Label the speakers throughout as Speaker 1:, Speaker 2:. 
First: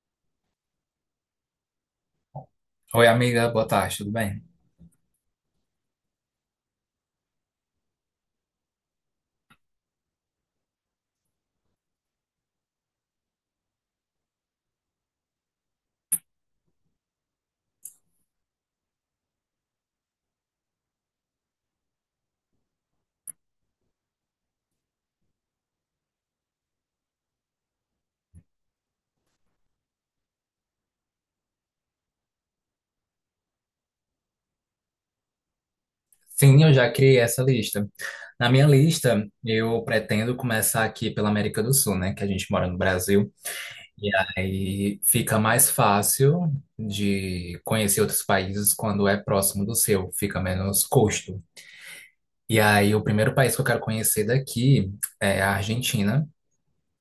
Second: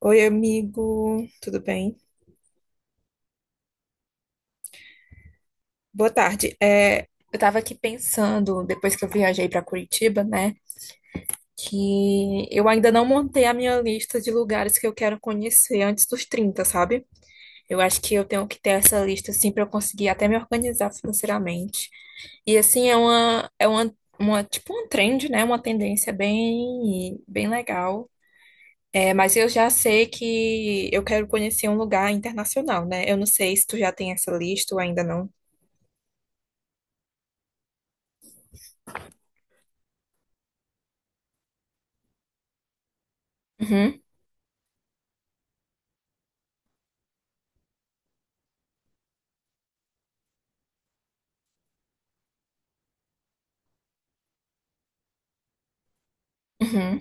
Speaker 1: Oi, amigo, tudo bem?
Speaker 2: Oi, amiga, boa tarde, tudo bem?
Speaker 1: Boa tarde. É, eu tava aqui pensando, depois que eu viajei para Curitiba, né, que eu ainda não montei a minha lista de lugares que eu quero conhecer antes dos 30, sabe? Eu acho que eu tenho que ter essa lista, assim, para eu conseguir até me organizar financeiramente. E, assim, tipo, um trend, né, uma tendência bem, bem legal. É, mas eu já sei que eu quero conhecer um lugar internacional, né? Eu não sei se tu já tem essa lista ou ainda não.
Speaker 2: Sim, eu já criei essa lista. Na minha lista, eu pretendo começar aqui pela América do Sul, né? Que a gente mora no Brasil.
Speaker 1: Uhum,
Speaker 2: E aí fica mais fácil de conhecer outros países quando é próximo do seu, fica menos custo. E aí, o primeiro país que eu quero conhecer daqui é a Argentina,
Speaker 1: uhum,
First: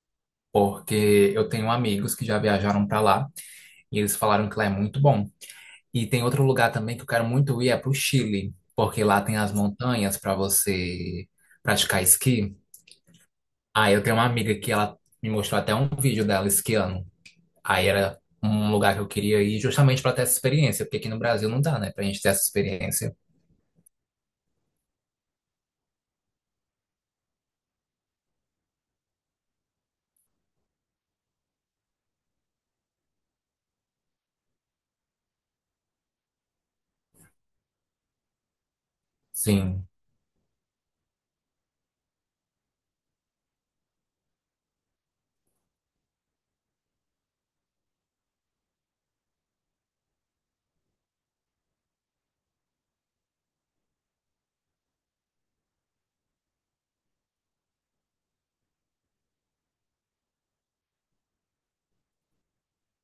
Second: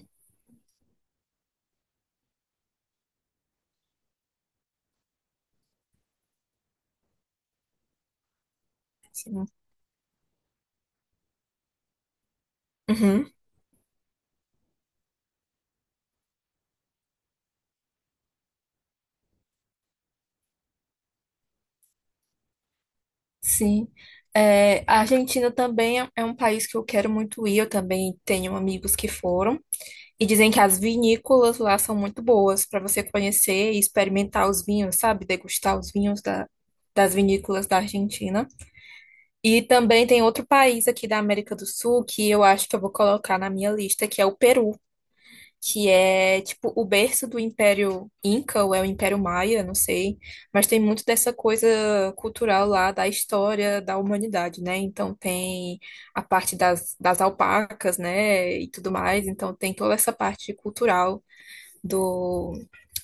Speaker 2: porque eu tenho amigos que já viajaram para lá e eles falaram que lá é muito bom. E tem outro lugar também que eu quero muito ir é pro Chile, porque lá tem
Speaker 1: sim.
Speaker 2: as montanhas para você praticar esqui.
Speaker 1: Uhum,
Speaker 2: Aí eu tenho uma amiga que ela me mostrou até um vídeo dela esquiando. Aí era um lugar que eu queria ir justamente para ter essa experiência, porque aqui no Brasil não dá, né, pra gente ter essa experiência.
Speaker 1: sim. É, a Argentina também é um país que eu quero muito ir. Eu também tenho amigos que foram e dizem que as vinícolas lá são muito boas para você conhecer e experimentar os vinhos, sabe? Degustar os vinhos das vinícolas da Argentina. E
Speaker 2: Sim.
Speaker 1: também tem outro país aqui da América do Sul que eu acho que eu vou colocar na minha lista, que é o Peru. Que é tipo o berço do Império Inca, ou é o Império Maia, não sei, mas tem muito dessa coisa cultural lá da história da humanidade, né? Então tem a parte das alpacas, né, e tudo mais, então tem toda essa parte cultural do,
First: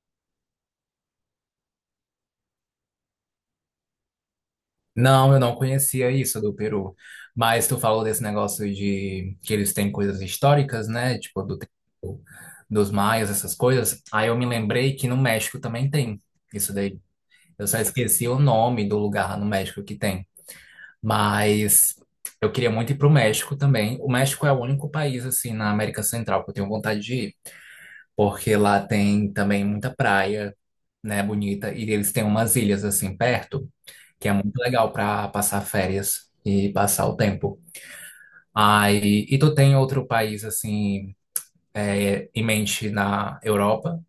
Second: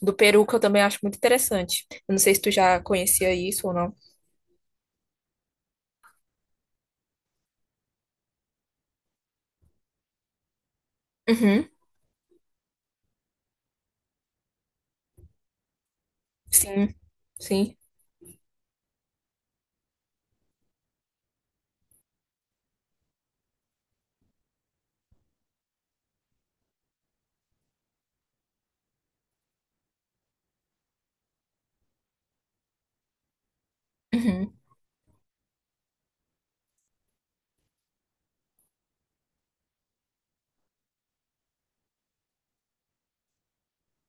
Speaker 1: do Peru que eu também acho muito interessante. Eu não sei se tu já conhecia isso ou não.
Speaker 2: Não, eu não conhecia isso do Peru. Mas tu falou desse negócio de que eles têm coisas históricas, né? Tipo,
Speaker 1: Uhum,
Speaker 2: dos maias, essas coisas. Aí eu me lembrei que no México também tem isso
Speaker 1: sim,
Speaker 2: daí. Eu
Speaker 1: sim.
Speaker 2: só esqueci o nome do lugar lá no México que tem. Mas eu queria muito ir pro México também. O México é o único país, assim, na América Central que eu tenho vontade de ir. Porque lá tem também muita praia, né, bonita. E eles têm umas ilhas, assim, perto, que é
Speaker 1: Uhum.
Speaker 2: muito legal pra passar férias e passar o tempo. Aí, e tu tem outro país, assim, em mente na Europa?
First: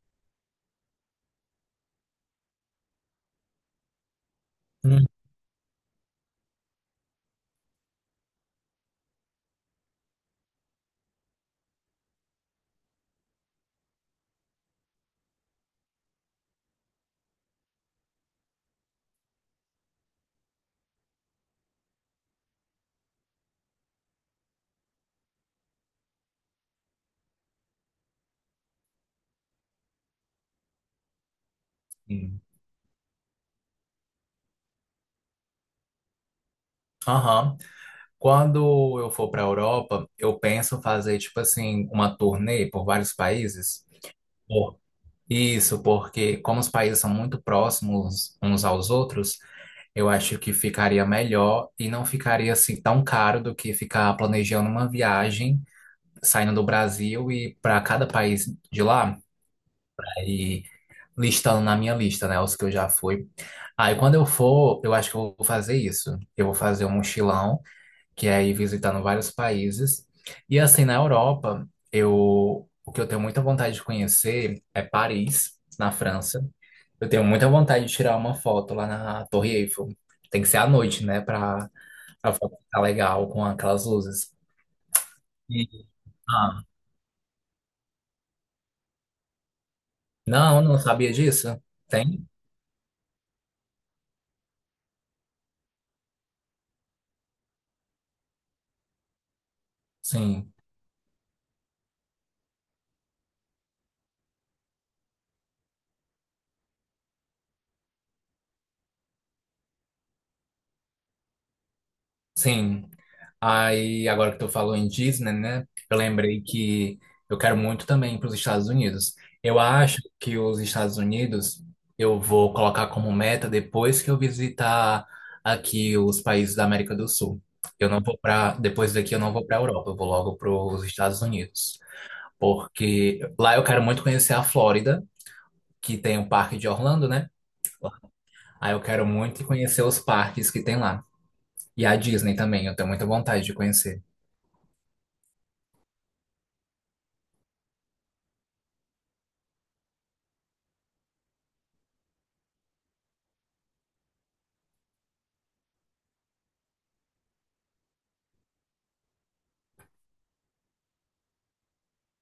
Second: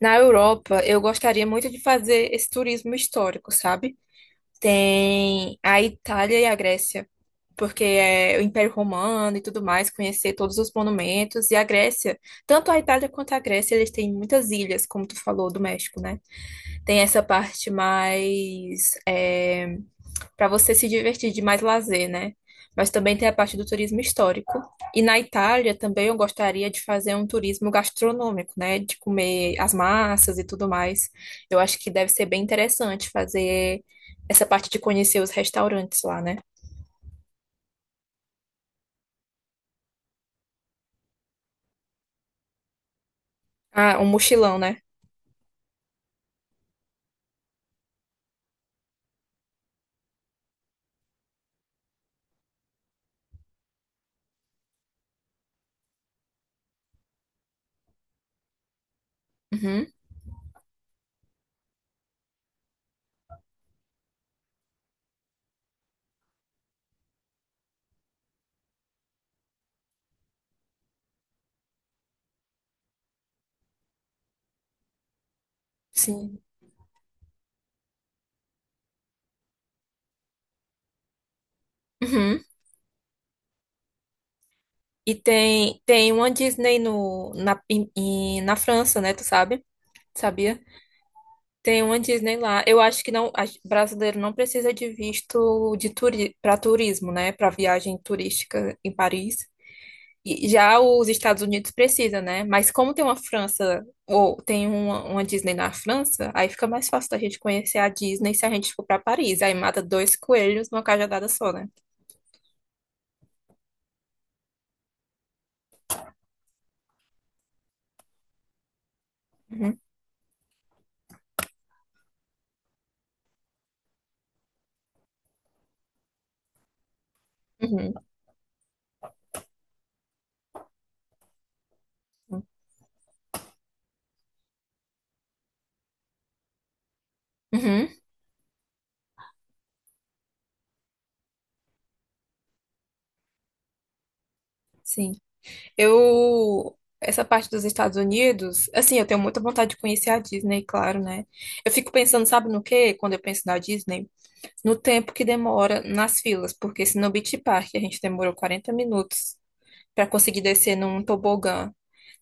Speaker 1: Na Europa, eu gostaria muito de fazer esse turismo histórico, sabe? Tem a Itália e a Grécia, porque é o Império Romano e tudo mais, conhecer todos os monumentos. Tanto a Itália quanto a Grécia, eles têm muitas ilhas, como tu falou, do México, né? Tem essa parte mais, para você se divertir de mais lazer, né? Mas também tem a parte do turismo histórico. E na Itália também eu gostaria de fazer um turismo gastronômico, né? De comer as massas e tudo mais. Eu acho que deve ser
Speaker 2: Hum.
Speaker 1: bem interessante fazer essa parte de conhecer os restaurantes lá, né?
Speaker 2: Aham. Quando eu for para a Europa, eu penso fazer, tipo assim, uma turnê por vários países.
Speaker 1: Ah, um mochilão, né?
Speaker 2: Por- Isso, porque como os países são muito próximos uns aos outros, eu acho que ficaria melhor e não ficaria assim tão caro do que ficar planejando uma viagem, saindo do Brasil e para cada país de lá, né,
Speaker 1: Uhum,
Speaker 2: e listando na minha lista, né, os que eu já fui. Aí quando eu for, eu acho que eu vou fazer isso. Eu vou fazer um mochilão que é ir visitando vários países. E assim, na Europa, eu o que eu tenho muita vontade de conhecer é Paris, na França.
Speaker 1: sim.
Speaker 2: Eu tenho muita vontade de tirar uma foto lá na Torre Eiffel. Tem que ser à noite, né, para a
Speaker 1: Uhum.
Speaker 2: foto ficar legal com aquelas luzes.
Speaker 1: E tem,
Speaker 2: E-
Speaker 1: tem uma
Speaker 2: ah,
Speaker 1: Disney no, na, em- em- na França, né? Tu sabe? Sabia?
Speaker 2: não, não sabia disso.
Speaker 1: Tem uma
Speaker 2: Tem?
Speaker 1: Disney lá. Eu acho que não, brasileiro não precisa de visto de para turismo, né? Para viagem turística em Paris. E
Speaker 2: Sim.
Speaker 1: já os Estados Unidos precisa, né? Mas como tem uma França ou tem uma Disney na França, aí fica mais fácil da gente conhecer a Disney se a gente for para Paris. Aí mata dois coelhos numa cajadada só, né?
Speaker 2: Sim. Aí, agora que tu falou em Disney, né? Eu lembrei que eu quero muito também para os Estados Unidos. Eu
Speaker 1: Uhum,
Speaker 2: acho que os Estados Unidos eu vou colocar como meta depois que eu visitar aqui os países da América do Sul. Eu
Speaker 1: uhum,
Speaker 2: não vou para, depois daqui eu não vou para a Europa, eu vou logo para os Estados Unidos, porque lá eu quero muito conhecer a Flórida, que tem o Parque de Orlando, né?
Speaker 1: uhum,
Speaker 2: Aí eu quero muito conhecer os parques que tem lá. E a Disney também, eu tenho muita vontade de conhecer.
Speaker 1: sim. Eu, essa parte dos Estados Unidos, assim, eu tenho muita vontade de conhecer a Disney, claro, né? Eu fico pensando, sabe no quê? Quando eu penso na Disney, no tempo que demora nas filas, porque se no Beach Park a gente demorou 40 minutos para conseguir descer num tobogã,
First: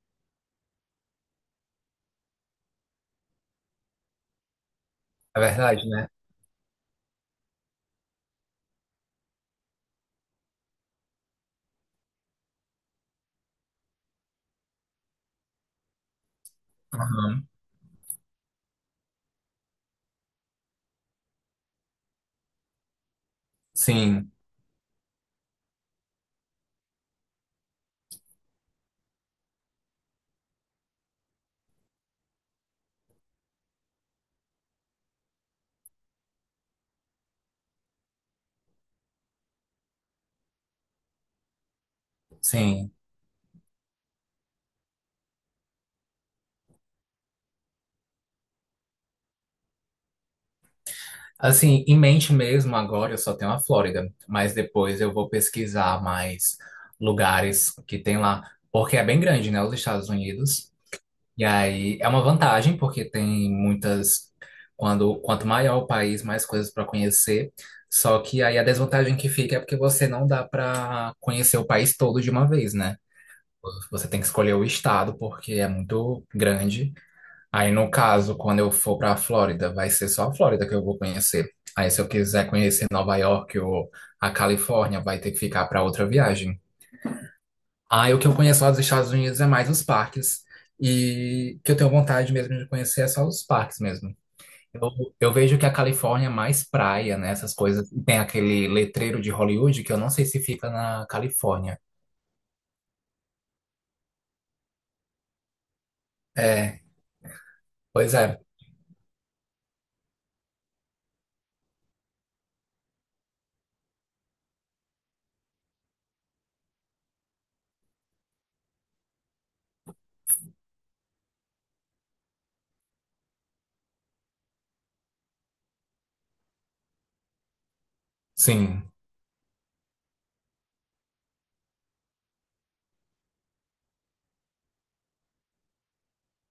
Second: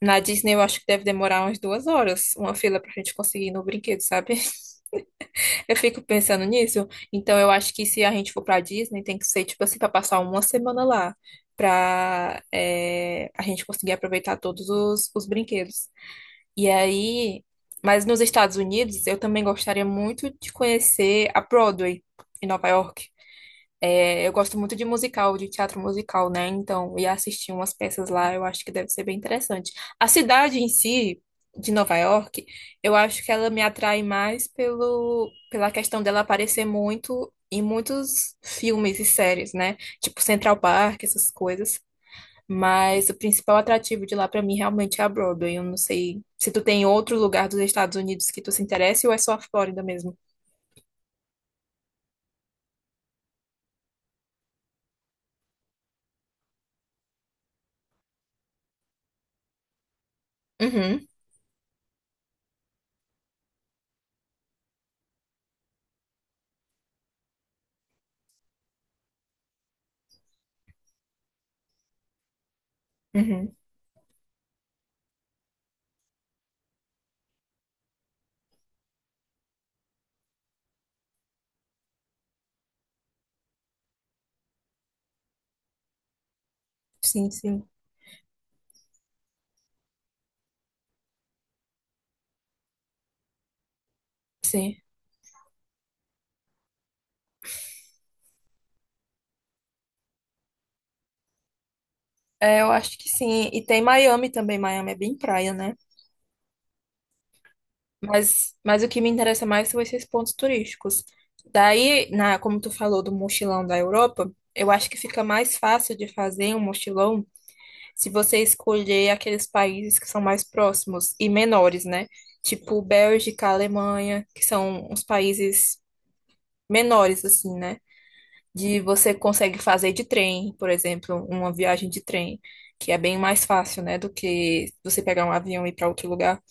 Speaker 1: na Disney eu acho que deve demorar umas 2 horas, uma fila pra gente conseguir ir no brinquedo, sabe?
Speaker 2: É
Speaker 1: Eu
Speaker 2: verdade,
Speaker 1: fico
Speaker 2: né?
Speaker 1: pensando nisso, então eu acho que se a gente for pra Disney, tem que ser, tipo assim, pra passar uma semana lá, pra é, a gente conseguir aproveitar todos os brinquedos. E aí,
Speaker 2: Uhum.
Speaker 1: mas nos Estados Unidos, eu também gostaria muito de conhecer a Broadway, em Nova York. É,
Speaker 2: Sim,
Speaker 1: eu gosto muito de musical, de teatro musical, né? Então, ir assistir umas peças lá, eu acho que deve ser bem interessante. A cidade em si, de Nova York, eu acho que ela me atrai mais pela questão dela aparecer muito em muitos filmes e séries, né? Tipo Central Park, essas coisas.
Speaker 2: sim.
Speaker 1: Mas, o principal atrativo de lá pra mim realmente é a Broadway. Eu não sei se tu tem outro lugar dos Estados Unidos que tu se interesse ou é só a Flórida mesmo.
Speaker 2: Assim, em mente mesmo, agora eu só tenho a Flórida, mas depois eu vou pesquisar mais lugares que tem lá, porque é bem grande, né? Os Estados Unidos.
Speaker 1: Uhum,
Speaker 2: E aí é uma vantagem, porque tem muitas. Quanto maior o país, mais coisas para conhecer. Só que aí a desvantagem que fica é porque você não dá para conhecer o país todo de uma vez, né?
Speaker 1: uhum.
Speaker 2: Você tem que escolher o estado, porque é muito grande. Aí, no caso, quando eu for para a Flórida, vai ser só a Flórida que eu vou conhecer. Aí, se eu quiser conhecer Nova York ou a Califórnia, vai ter que ficar para outra viagem.
Speaker 1: Sim, sim,
Speaker 2: Aí, o que eu conheço lá dos Estados Unidos é mais os parques. E que eu tenho vontade mesmo de conhecer é só os parques mesmo.
Speaker 1: sim.
Speaker 2: Eu, eu vejo que a Califórnia é mais praia, né? Essas coisas. E tem aquele letreiro de Hollywood que eu não sei se fica na Califórnia.
Speaker 1: É, eu acho que sim. E tem Miami também. Miami é bem praia, né?
Speaker 2: É, pois é.
Speaker 1: Mas o que me interessa mais são esses pontos turísticos. Daí, como tu falou do mochilão da Europa, eu acho que fica mais fácil de fazer um mochilão se você escolher aqueles países que são mais próximos e menores, né? Tipo Bélgica, Alemanha, que são uns países menores, assim, né? De
Speaker 2: Sim.
Speaker 1: você consegue fazer de trem, por exemplo, uma viagem de trem, que é bem mais fácil, né, do que você pegar um avião e ir para outro lugar.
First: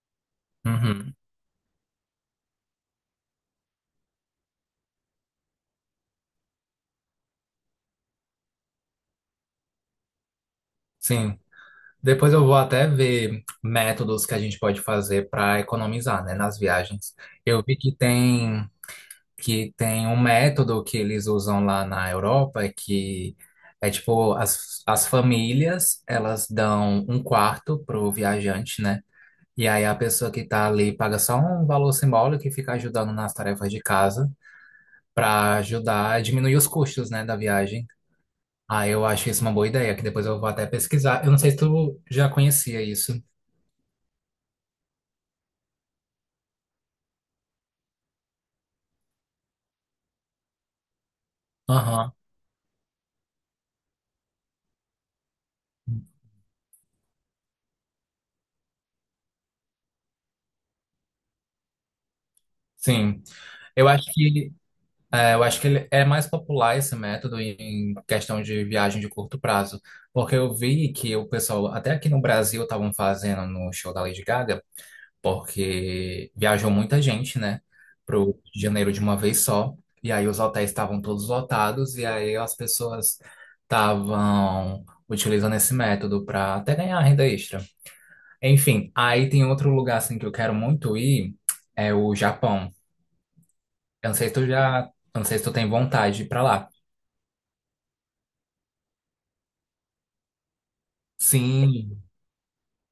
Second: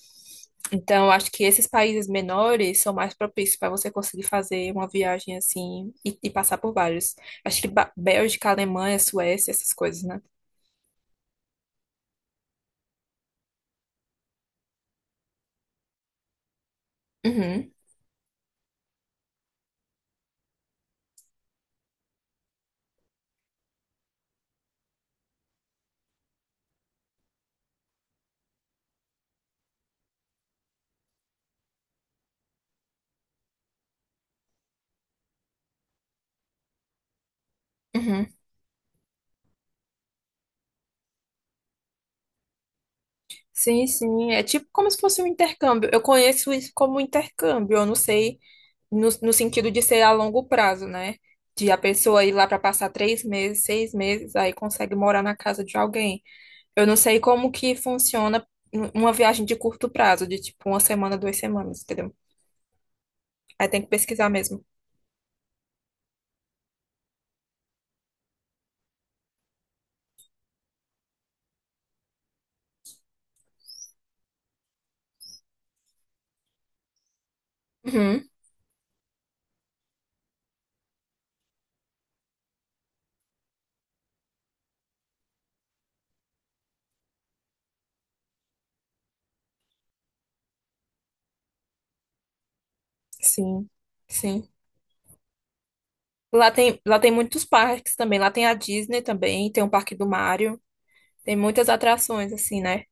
Speaker 1: Então, eu
Speaker 2: Uhum.
Speaker 1: acho que esses países menores são mais propícios para você conseguir fazer uma viagem assim e passar por vários. Acho que Bélgica, Alemanha, Suécia, essas coisas, né?
Speaker 2: Sim. Depois eu vou até ver métodos que a gente pode fazer para economizar, né, nas viagens. Eu
Speaker 1: Uhum,
Speaker 2: vi que tem um método que eles usam lá na Europa que é tipo as famílias, elas dão um quarto pro viajante, né? E aí a pessoa que tá ali paga só um valor simbólico e fica ajudando nas tarefas de casa para ajudar a diminuir os custos, né, da viagem.
Speaker 1: uhum.
Speaker 2: Ah, eu acho isso uma boa ideia, que depois eu vou até pesquisar. Eu não sei se tu já conhecia isso.
Speaker 1: Sim, sim, é tipo como se fosse um intercâmbio. Eu conheço isso como intercâmbio, eu não sei. No sentido de ser a longo prazo, né? De a
Speaker 2: Aham.
Speaker 1: pessoa ir lá para passar 3 meses, 6 meses, aí consegue morar na casa de alguém. Eu não sei como que funciona uma viagem de curto prazo, de tipo uma semana, 2 semanas, entendeu?
Speaker 2: Sim.
Speaker 1: Aí tem que
Speaker 2: Eu acho
Speaker 1: pesquisar
Speaker 2: que
Speaker 1: mesmo.
Speaker 2: eu acho que ele é mais popular esse método em questão de viagem de curto prazo, porque eu vi que o pessoal até aqui no Brasil estavam fazendo no show da Lady Gaga, porque viajou muita gente, né, pro
Speaker 1: Uhum,
Speaker 2: Rio de Janeiro de uma vez só, e aí os hotéis estavam todos lotados e aí as pessoas estavam utilizando esse método para até ganhar renda extra. Enfim, aí tem outro lugar assim que eu quero muito ir, é o Japão.
Speaker 1: sim,
Speaker 2: Eu não sei se tu
Speaker 1: sim.
Speaker 2: já, eu não sei se tu tem vontade de ir pra
Speaker 1: Lá
Speaker 2: lá.
Speaker 1: tem, lá tem muitos parques também. Lá tem a Disney também, tem o Parque do Mario. Tem muitas
Speaker 2: Sim,
Speaker 1: atrações, assim, né?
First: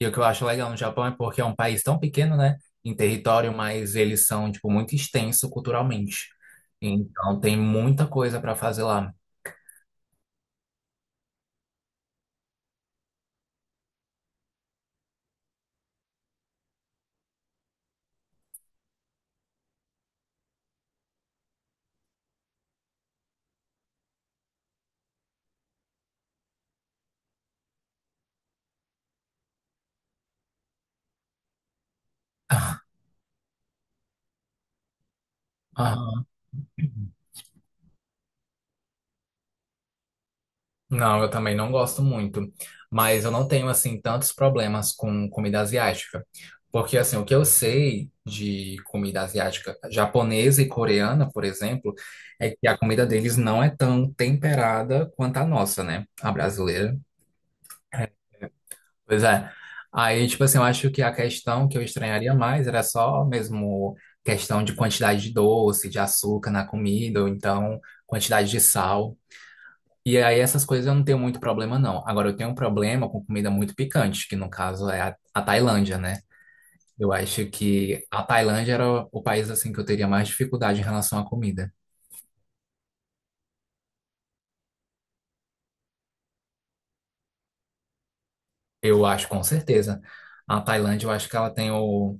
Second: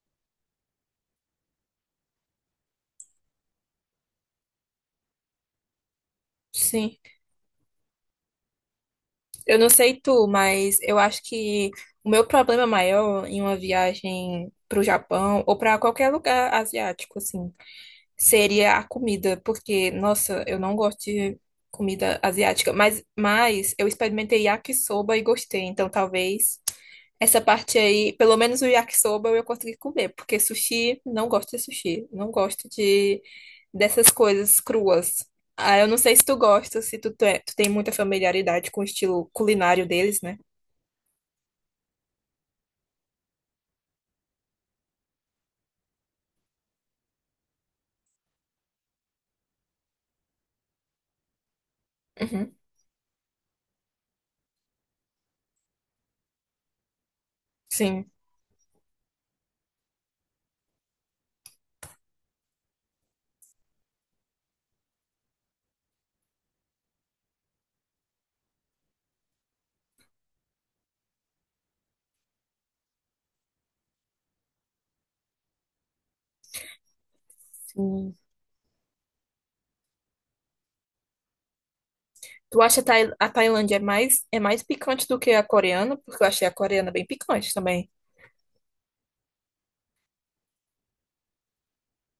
Speaker 2: e o que eu acho legal no Japão é porque é um país tão pequeno, né, em território, mas eles são, tipo, muito extenso culturalmente.
Speaker 1: Sim.
Speaker 2: Então tem muita coisa pra fazer lá.
Speaker 1: Eu não sei tu, mas eu acho que o meu problema maior em uma viagem para o Japão ou para qualquer lugar asiático, assim, seria a comida, porque, nossa, eu não gosto de comida asiática, mas eu experimentei yakisoba e gostei, então talvez. Essa parte aí, pelo menos o yakisoba eu consegui comer, porque sushi, não gosto de sushi, não gosto de dessas coisas cruas. Ah, eu não sei se tu gosta, se tu, te- tu tem muita familiaridade com o estilo culinário deles, né?
Speaker 2: Não, eu também não gosto muito, mas eu não tenho assim tantos problemas com comida asiática, porque assim, o que eu sei de comida asiática, japonesa e coreana, por exemplo, é
Speaker 1: Uhum.
Speaker 2: que a comida deles não é tão temperada quanto a nossa, né? A brasileira.
Speaker 1: Sim,
Speaker 2: Pois é. Aí, tipo assim, eu acho que a questão que eu estranharia mais era só mesmo questão de quantidade de doce, de açúcar na comida, ou então quantidade de sal. E aí essas coisas eu não tenho muito problema, não. Agora eu tenho um problema com comida muito picante, que no caso é a Tailândia, né? Eu acho que
Speaker 1: sim.
Speaker 2: a Tailândia era o país assim que eu teria mais dificuldade em relação à comida.
Speaker 1: Tu acha a Tailândia é mais picante do que a coreana? Porque eu achei a coreana bem picante também.
Speaker 2: Eu acho, com certeza. A Tailândia, eu acho que ela tem o.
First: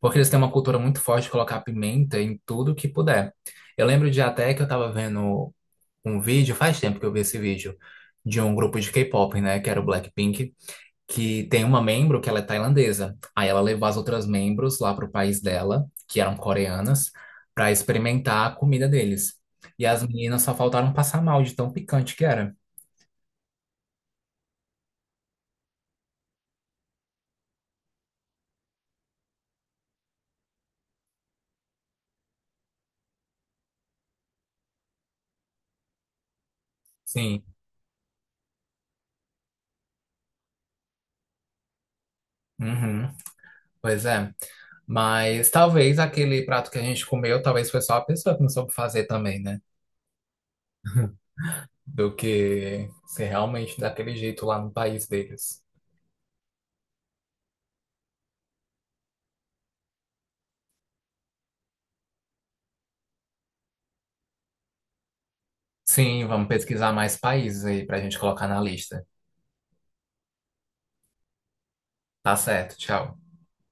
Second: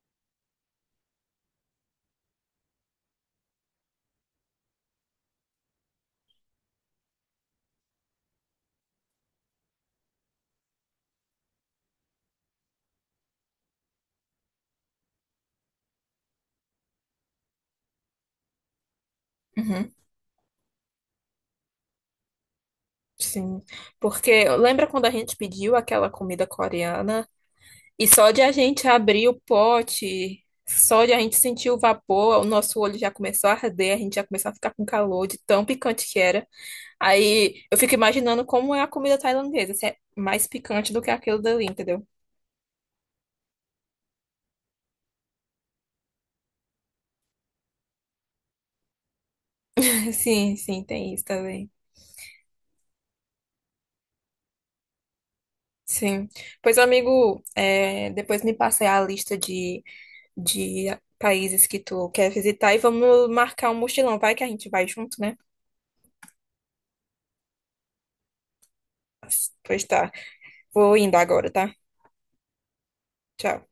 Speaker 2: Porque eles têm uma cultura muito forte de colocar pimenta em tudo que puder. Eu lembro de até que eu tava vendo um vídeo, faz tempo que eu vi esse vídeo, de um grupo de K-pop, né? Que era o Blackpink que tem uma membro que ela é tailandesa. Aí ela levou as outras membros lá pro país dela, que eram coreanas, para experimentar a comida deles. E
Speaker 1: Uhum,
Speaker 2: as meninas só faltaram passar mal de tão picante que era.
Speaker 1: sim. Porque lembra quando a gente pediu aquela comida coreana e só de a gente abrir o pote, só de a gente sentir o vapor, o nosso olho já começou a arder, a gente já começou a ficar com calor de tão picante que era.
Speaker 2: Sim.
Speaker 1: Aí eu fico imaginando como é a comida tailandesa, se é mais picante do que aquilo dali, entendeu?
Speaker 2: Uhum. Pois é. Mas talvez aquele prato que a gente comeu, talvez foi só a pessoa que não soube fazer também, né?
Speaker 1: Sim, sim, tem isso também.
Speaker 2: Do que ser realmente daquele jeito lá no país deles.
Speaker 1: Sim. Pois, amigo, é, depois me passei a lista de países que tu quer visitar e vamos marcar um mochilão. Vai que a gente vai junto, né?
Speaker 2: Sim, vamos pesquisar mais países aí pra gente colocar na lista.
Speaker 1: Pois tá. Vou indo agora, tá?
Speaker 2: Tá certo, tchau.
Speaker 1: Tchau.